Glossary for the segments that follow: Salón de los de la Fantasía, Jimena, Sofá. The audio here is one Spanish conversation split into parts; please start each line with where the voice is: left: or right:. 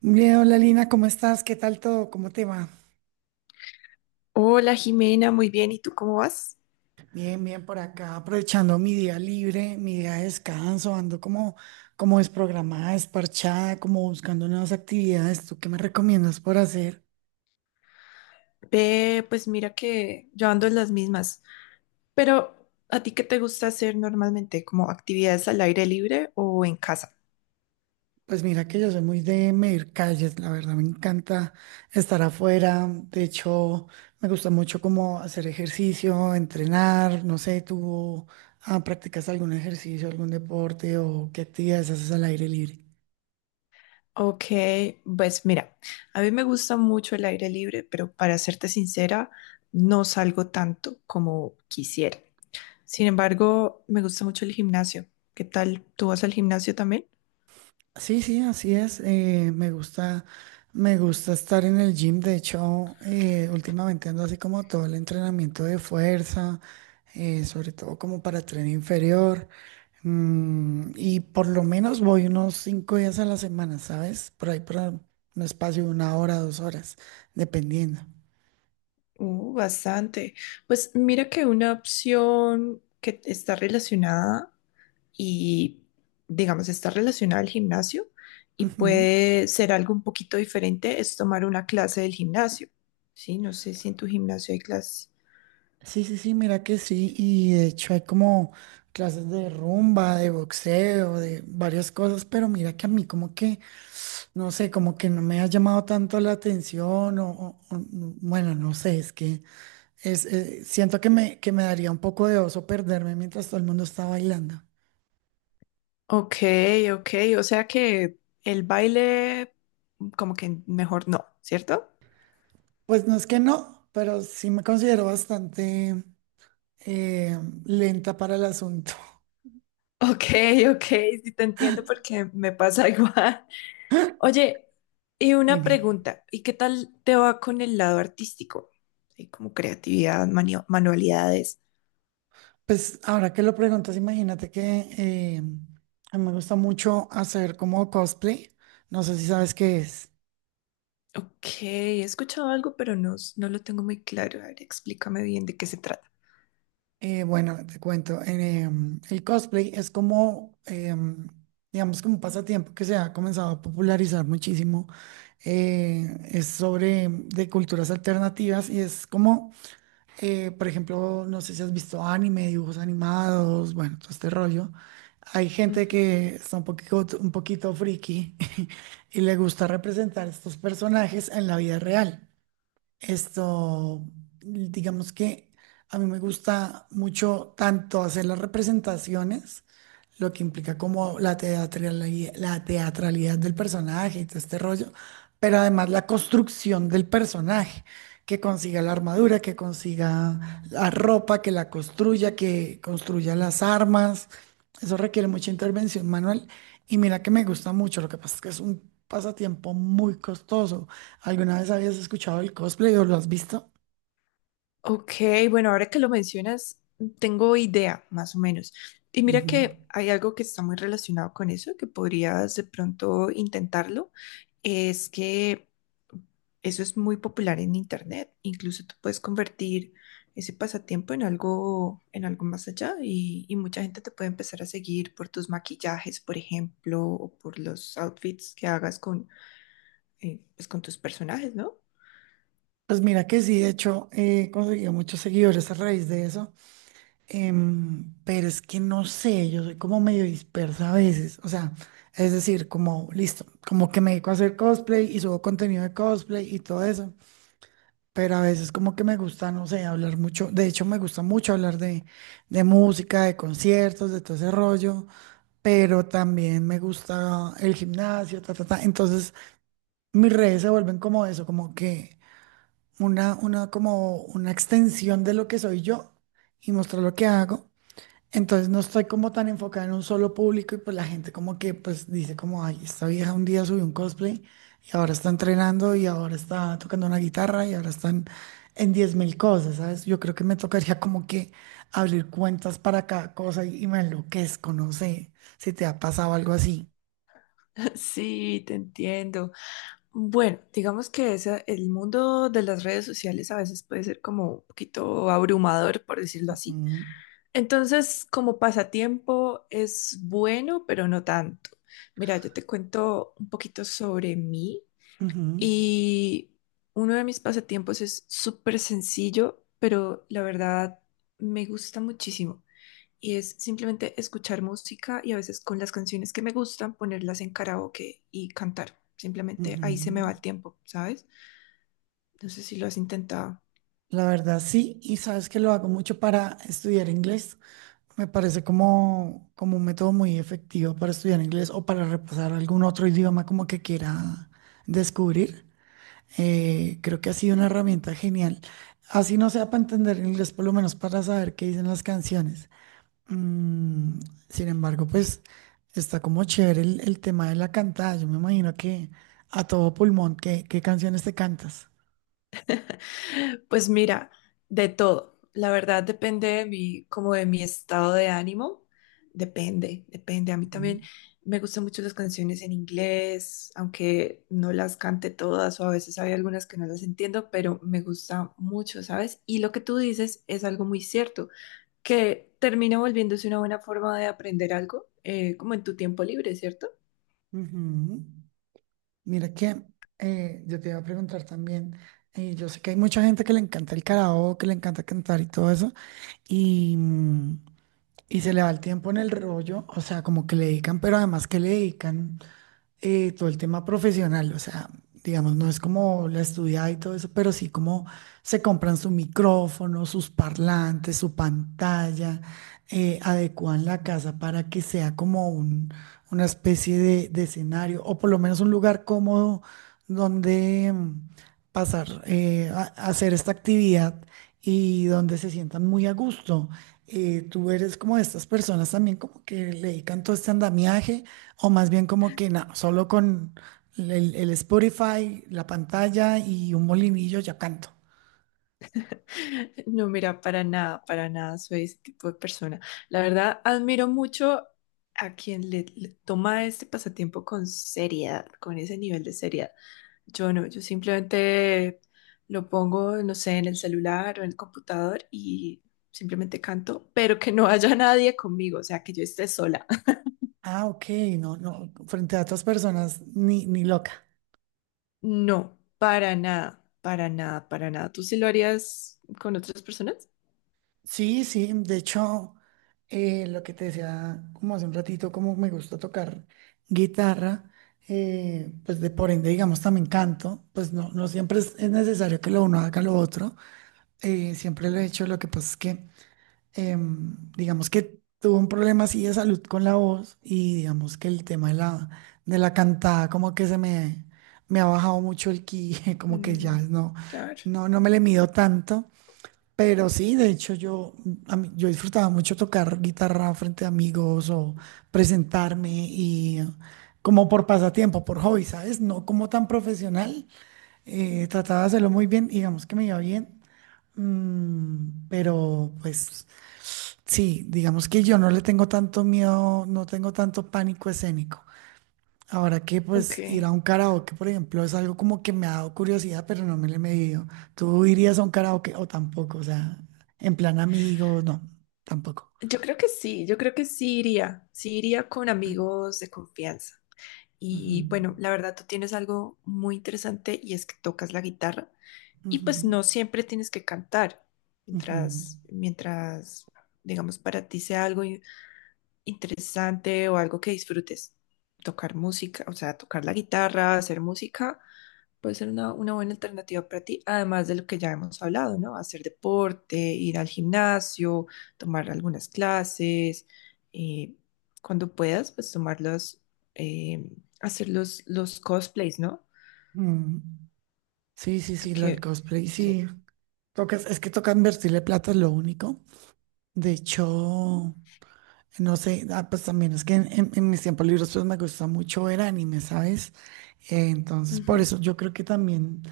right: Bien, hola Lina, ¿cómo estás? ¿Qué tal todo? ¿Cómo te va?
left: Hola Jimena, muy bien. ¿Y tú cómo vas?
right: Bien, bien por acá, aprovechando mi día libre, mi día de descanso, ando como, como desprogramada, desparchada, como buscando nuevas actividades. ¿Tú qué me recomiendas por hacer?
left: Ve, pues mira que yo ando en las mismas. Pero, ¿a ti qué te gusta hacer normalmente? ¿Como actividades al aire libre o en casa?
right: Pues mira que yo soy muy de medir calles, la verdad me encanta estar afuera. De hecho, me gusta mucho como hacer ejercicio, entrenar, no sé, ¿ practicas algún ejercicio, algún deporte o qué actividades haces al aire libre?
left: Ok, pues mira, a mí me gusta mucho el aire libre, pero para serte sincera, no salgo tanto como quisiera. Sin embargo, me gusta mucho el gimnasio. ¿Qué tal? ¿Tú vas al gimnasio también?
right: Sí, sí, así es. Me gusta, me gusta estar en el gym. De hecho, últimamente ando así como todo el entrenamiento de fuerza, sobre todo como para tren inferior. Y por lo menos voy unos 5 días a la semana, ¿sabes? Por ahí para un espacio de 1 hora, 2 horas, dependiendo.
left: Bastante. Pues mira que una opción que está relacionada y, digamos, está relacionada al gimnasio y
right: Ujú.
left: puede ser algo un poquito diferente, es tomar una clase del gimnasio. Sí, no sé si en tu gimnasio hay clases.
right: Sí, sí, sí, mira que sí, y de hecho hay como clases de rumba, de boxeo, de varias cosas, pero mira que a mí como que no sé, como que no me ha llamado tanto la atención o no- bueno, no sé, es que siento que que me daría un poco de oso perderme mientras todo el mundo está bailando.
left: Ok, ok, o sea que el baile como que mejor no, ¿cierto?
right: Pues no es que no, pero sí me considero bastante eh, lenta para el asunto.
left: Ok, ok, sí te entiendo porque me pasa igual. Oye, y una
right: Dime.
left: pregunta, ¿y qué tal te va con el lado artístico? Sí, como creatividad, manualidades.
right: Pues ahora que lo preguntas, imagínate que a mí me gusta mucho hacer como cosplay. No sé si sabes qué es.
left: Ok, he escuchado algo, pero no, no lo tengo muy claro. A ver, explícame bien de qué se trata.
right: Bueno, te cuento, el cosplay es como, digamos, como un pasatiempo que se ha comenzado a popularizar muchísimo. Es sobre de culturas alternativas y es como, por ejemplo, no sé si has visto anime, dibujos animados, bueno, todo este rollo. Hay gente
left: Ujú.
right: que está un poquito friki y le gusta representar estos personajes en la vida real. Esto, digamos que a mí me gusta mucho tanto hacer las representaciones, lo que implica como la teatralidad del personaje y todo este rollo, pero además la construcción del personaje, que consiga la armadura, que consiga la ropa, que la construya, que construya las armas. Eso requiere mucha intervención manual y mira que me gusta mucho, lo que pasa es que es un pasatiempo muy costoso. ¿Alguna vez habías escuchado el cosplay o lo has visto?
left: Ok, bueno, ahora que lo mencionas, tengo idea, más o menos. Y mira
right: Ujú.
left: que hay algo que está muy relacionado con eso, que podrías de pronto intentarlo, es que eso es muy popular en internet. Incluso tú puedes convertir ese pasatiempo en algo más allá y mucha gente te puede empezar a seguir por tus maquillajes, por ejemplo, o por los outfits que hagas con, pues, con tus personajes, ¿no?
right: Pues mira que sí, de hecho, he conseguido muchos seguidores a raíz de eso, pero es que no sé, yo soy como medio dispersa a veces, o sea, es decir, como listo, como que me dedico a hacer cosplay y subo contenido de cosplay y todo eso, pero a veces como que me gusta, no sé, hablar mucho, de hecho me gusta mucho hablar de música, de conciertos, de todo ese rollo, pero también me gusta el gimnasio, ta, ta, ta, entonces mis redes se vuelven como eso, como que como una extensión de lo que soy yo y mostrar lo que hago. Entonces no estoy como tan enfocada en un solo público y pues la gente como que pues dice como, ay, esta vieja un día subió un cosplay y ahora está entrenando y ahora está tocando una guitarra y ahora están en 10 mil cosas, ¿sabes? Yo creo que me tocaría como que abrir cuentas para cada cosa y me enloquezco, no sé si te ha pasado algo así.
left: Sí, te entiendo. Bueno, digamos que el mundo de las redes sociales a veces puede ser como un poquito abrumador, por decirlo así.
right: Ujú,
left: Entonces, como pasatiempo es bueno, pero no tanto. Mira, yo te cuento un poquito sobre mí
right: ujú,
left: y uno de mis pasatiempos es súper sencillo, pero la verdad me gusta muchísimo. Y es simplemente escuchar música y a veces con las canciones que me gustan ponerlas en karaoke y cantar. Simplemente ahí se me va
right: ujú.
left: el tiempo, ¿sabes? No sé si lo has intentado.
right: La verdad sí, y sabes que lo hago mucho para estudiar inglés. Me parece como, como un método muy efectivo para estudiar inglés o para repasar algún otro idioma como que quiera descubrir. Creo que ha sido una herramienta genial. Así no sea para entender inglés, por lo menos para saber qué dicen las canciones. Mm, sin embargo, pues está como chévere el tema de la cantada. Yo me imagino que a todo pulmón, ¿qué, qué canciones te cantas?
left: Pues mira, de todo. La verdad depende de mi, como de mi estado de ánimo. Depende, depende. A mí también
right: Ujú.
left: me gustan mucho las canciones en inglés, aunque no las cante todas o a veces hay algunas que no las entiendo, pero me gusta mucho, ¿sabes? Y lo que tú dices es algo muy cierto, que termina volviéndose una buena forma de aprender algo, como en tu tiempo libre, ¿cierto?
right: Ujú. Mira que yo te iba a preguntar también, yo sé que hay mucha gente que le encanta el karaoke, que le encanta cantar y todo eso, y, mm, y se le va el tiempo en el rollo, o sea, como que le dedican, pero además que le dedican todo el tema profesional, o sea, digamos, no es como la estudiada y todo eso, pero sí como se compran su micrófono, sus parlantes, su pantalla, adecúan la casa para que sea como un- una especie de escenario o por lo menos un lugar cómodo donde pasar, a hacer esta actividad y donde se sientan muy a gusto. Tú eres como de estas personas también como que le dedican todo este andamiaje. O más bien como que no, solo con el Spotify, la pantalla y un molinillo ya canto.
left: No, mira, para nada soy ese tipo de persona. La verdad, admiro mucho a le toma este pasatiempo con seriedad, con ese nivel de seriedad. Yo no, yo simplemente lo pongo, no sé, en el celular o en el computador y simplemente canto, pero que no haya nadie conmigo, o sea, que yo esté sola.
right: Ah, ok, no, no, frente a otras personas, ni, ni loca.
left: No, para nada, para nada, para nada. ¿Tú sí lo harías con otras personas?
right: Sí, sí, de hecho, lo que te decía como hace un ratito, como me gusta tocar guitarra, pues de por ende, digamos, también canto, pues no, no siempre es necesario que lo uno haga lo otro, siempre lo he hecho, lo que pasa es que digamos que tuvo un problema así de salud con la voz y digamos que el tema de la cantada como que me ha bajado mucho el ki, como que ya
left: Mm,
right: no,
left: claro.
right: no, no me le mido tanto. Pero sí, de hecho a mí- yo disfrutaba mucho tocar guitarra frente a amigos o presentarme y como por pasatiempo, por hobby, ¿sabes? No como tan profesional. Trataba de hacerlo muy bien, digamos que me iba bien, mm, pero pues sí, digamos que yo no le tengo tanto miedo, no tengo tanto pánico escénico. Ahora que pues ir a
left: Ok.
right: un karaoke, por ejemplo, es algo como que me ha dado curiosidad, pero no me le he medido. ¿Tú irías a un karaoke o tampoco? O sea, en plan amigos, no, tampoco.
left: Yo creo que sí, yo creo que sí iría con amigos de confianza.
right: Ujú,
left: Y bueno, la verdad tú tienes algo muy interesante y es que tocas la guitarra y pues
right: ujú,
left: no siempre tienes que cantar
right: ujú,
left: mientras, mientras, digamos, para ti sea algo interesante o algo que disfrutes. Tocar música, o sea, tocar la guitarra, hacer música, puede ser una buena alternativa para ti, además de lo que ya hemos hablado, ¿no? Hacer deporte, ir al gimnasio, tomar algunas clases, eh, cuando puedas, pues tomar los, eh, hacer los cosplays, ¿no?
right: mm. Sí, sí, sí, lo del
left: Que,
right: cosplay,
left: sí.
right: sí. Tocas, es que toca invertirle plata, es lo único. De hecho, no sé, ah, pues también es que en mis tiempos libres pues me gusta mucho ver anime, ¿sabes? Entonces, por
left: Ujú.
right: eso yo creo que también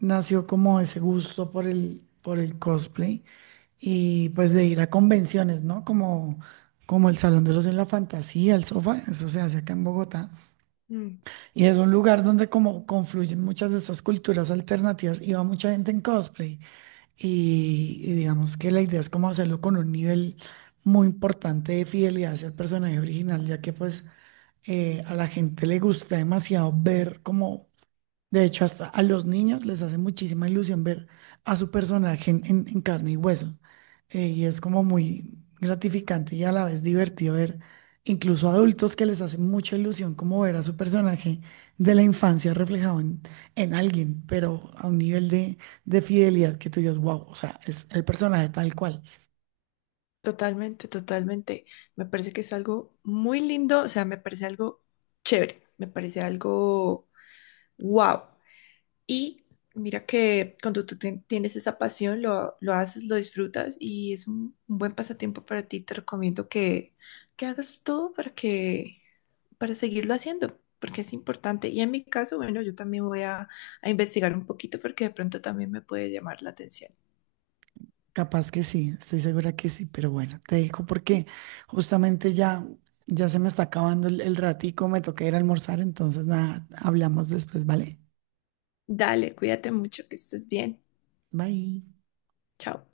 right: nació como ese gusto por el cosplay y pues de ir a convenciones, ¿no? Como, como el Salón de los de la Fantasía, el Sofá, eso se hace acá en Bogotá.
left: Mm.
right: Y es un lugar donde como confluyen muchas de estas culturas alternativas y va mucha gente en cosplay y digamos que la idea es como hacerlo con un nivel muy importante de fidelidad hacia el personaje original, ya que pues a la gente le gusta demasiado ver como de hecho, hasta a los niños les hace muchísima ilusión ver a su personaje en carne y hueso. Y es como muy gratificante y a la vez divertido ver incluso adultos que les hace mucha ilusión como ver a su personaje de la infancia reflejado en alguien, pero a un nivel de fidelidad que tú dices, wow, o sea, es el personaje tal cual.
left: Totalmente, totalmente. Me parece que es algo muy lindo, o sea, me parece algo chévere, me parece algo wow. Y mira que cuando tú tienes esa pasión, lo haces, lo disfrutas y es un buen pasatiempo para ti. Te recomiendo que hagas todo para que, para seguirlo haciendo, porque es importante. Y en mi caso, bueno, yo también voy a investigar un poquito porque de pronto también me puede llamar la atención.
right: Capaz que sí, estoy segura que sí, pero bueno, te digo porque justamente ya, ya se me está acabando el ratico, me toca ir a almorzar, entonces nada, hablamos después, ¿vale?
left: Dale, cuídate mucho, que estés bien.
right: Bye.
left: Chao.